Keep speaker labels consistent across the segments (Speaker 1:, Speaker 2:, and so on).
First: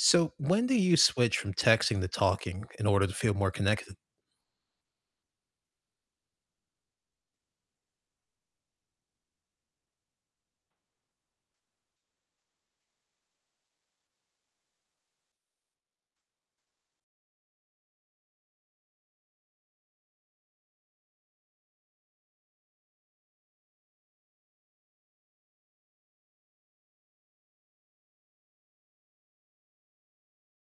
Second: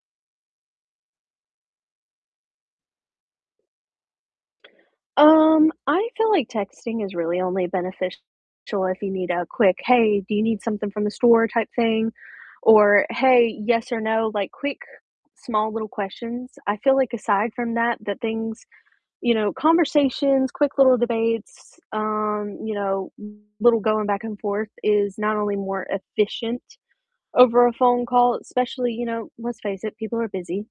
Speaker 1: So, when do you switch from texting to talking in order to feel more connected?
Speaker 2: Um, I feel like texting is really only beneficial if you need a quick, "Hey, do you need something from the store?" type thing, or, "Hey, yes or no?" Like quick, small little questions. I feel like aside from that, that things you know, conversations, quick little debates, um, you know, little going back and forth is not only more efficient over a phone call, especially you know, let's face it, people are busy,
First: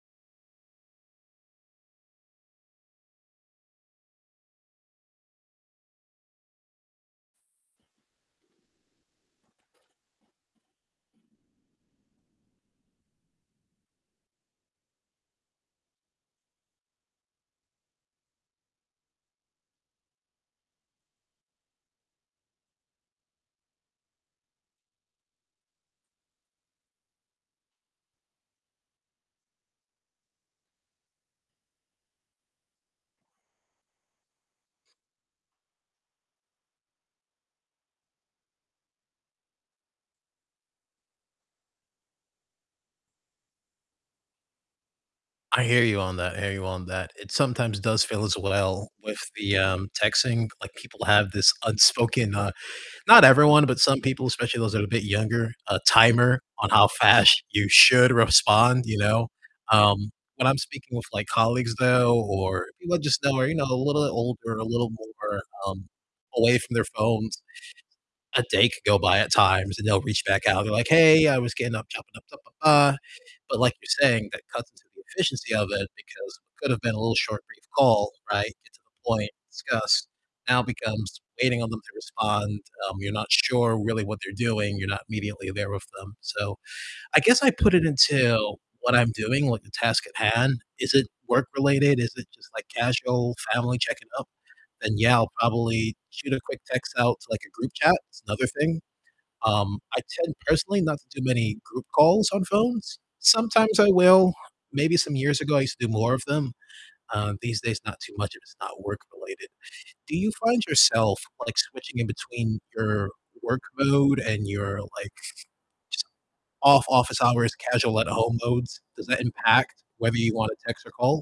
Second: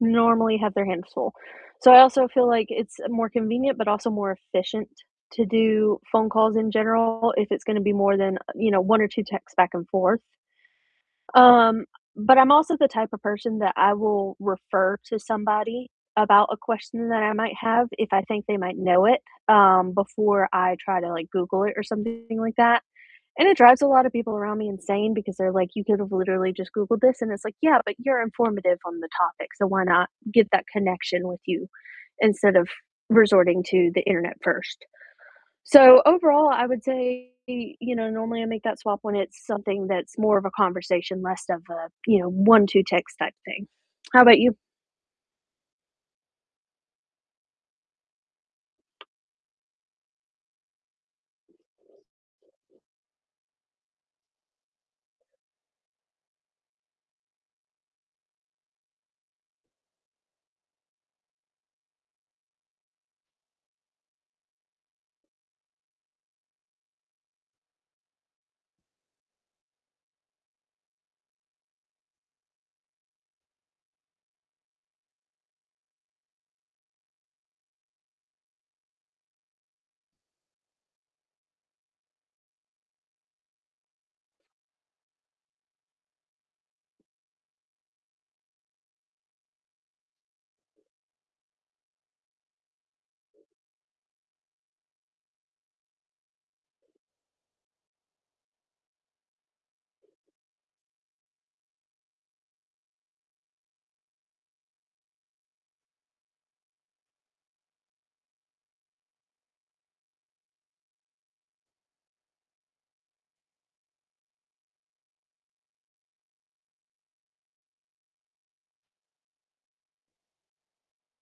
Speaker 2: normally have their hands full, so I also feel like it's more convenient, but also more efficient to do phone calls in general if it's gonna be more than, you know, 1 or 2 texts back and forth, um, but I'm also the type of person that I will refer to somebody about a question that I might have if I think they might know it, um, before I try to, like, Google it or something like that, and it drives a lot of people around me insane because they're like, "You could've literally just Googled this," and it's like, "Yeah, but you're informative on the topic, so why not get that connection with you instead of resorting to the internet first?" So, overall, I would say, you know, normally I make that swap when it's something that's more of a conversation, less of a, you know, 1, 2 text type thing. How about you?
Speaker 1: I hear you on that, I hear you on that, it sometimes does feel as well with the, um, texting, like, people have this unspoken, uh not everyone, but some people, especially those that are a bit younger, a timer on how fast you should respond, you know, um, when I'm speaking with, like, colleagues, though, or people I just know are, you know, a little bit older, a little more, um, away from their phones, a day could go by at times, and they'll reach back out and be like, "Hey, I was getting up," [unintelligible] but like you're saying, that cuts into the efficiency of it because what could've been a little short, brief call, right, get to the point, discuss, now becomes waiting on them to respond, um, you're not sure really what they're doing, you're not immediately there with them, so I guess I put it into what I'm doing, like, the task at hand. Is it work-related, is it just, like, casual family checking up? Then, yeah, I'll probably shoot a quick text out to, like, a group chat, that's another thing, um, I tend personally not to do many group calls on phones, sometimes I will, maybe some years ago I used to do more of them. Um, these days not too much if it's not work-related. Do you find yourself, like, switching in between your work mode and your, like, just off office hours, casual at-home modes? Does that impact whether you wanna text or call?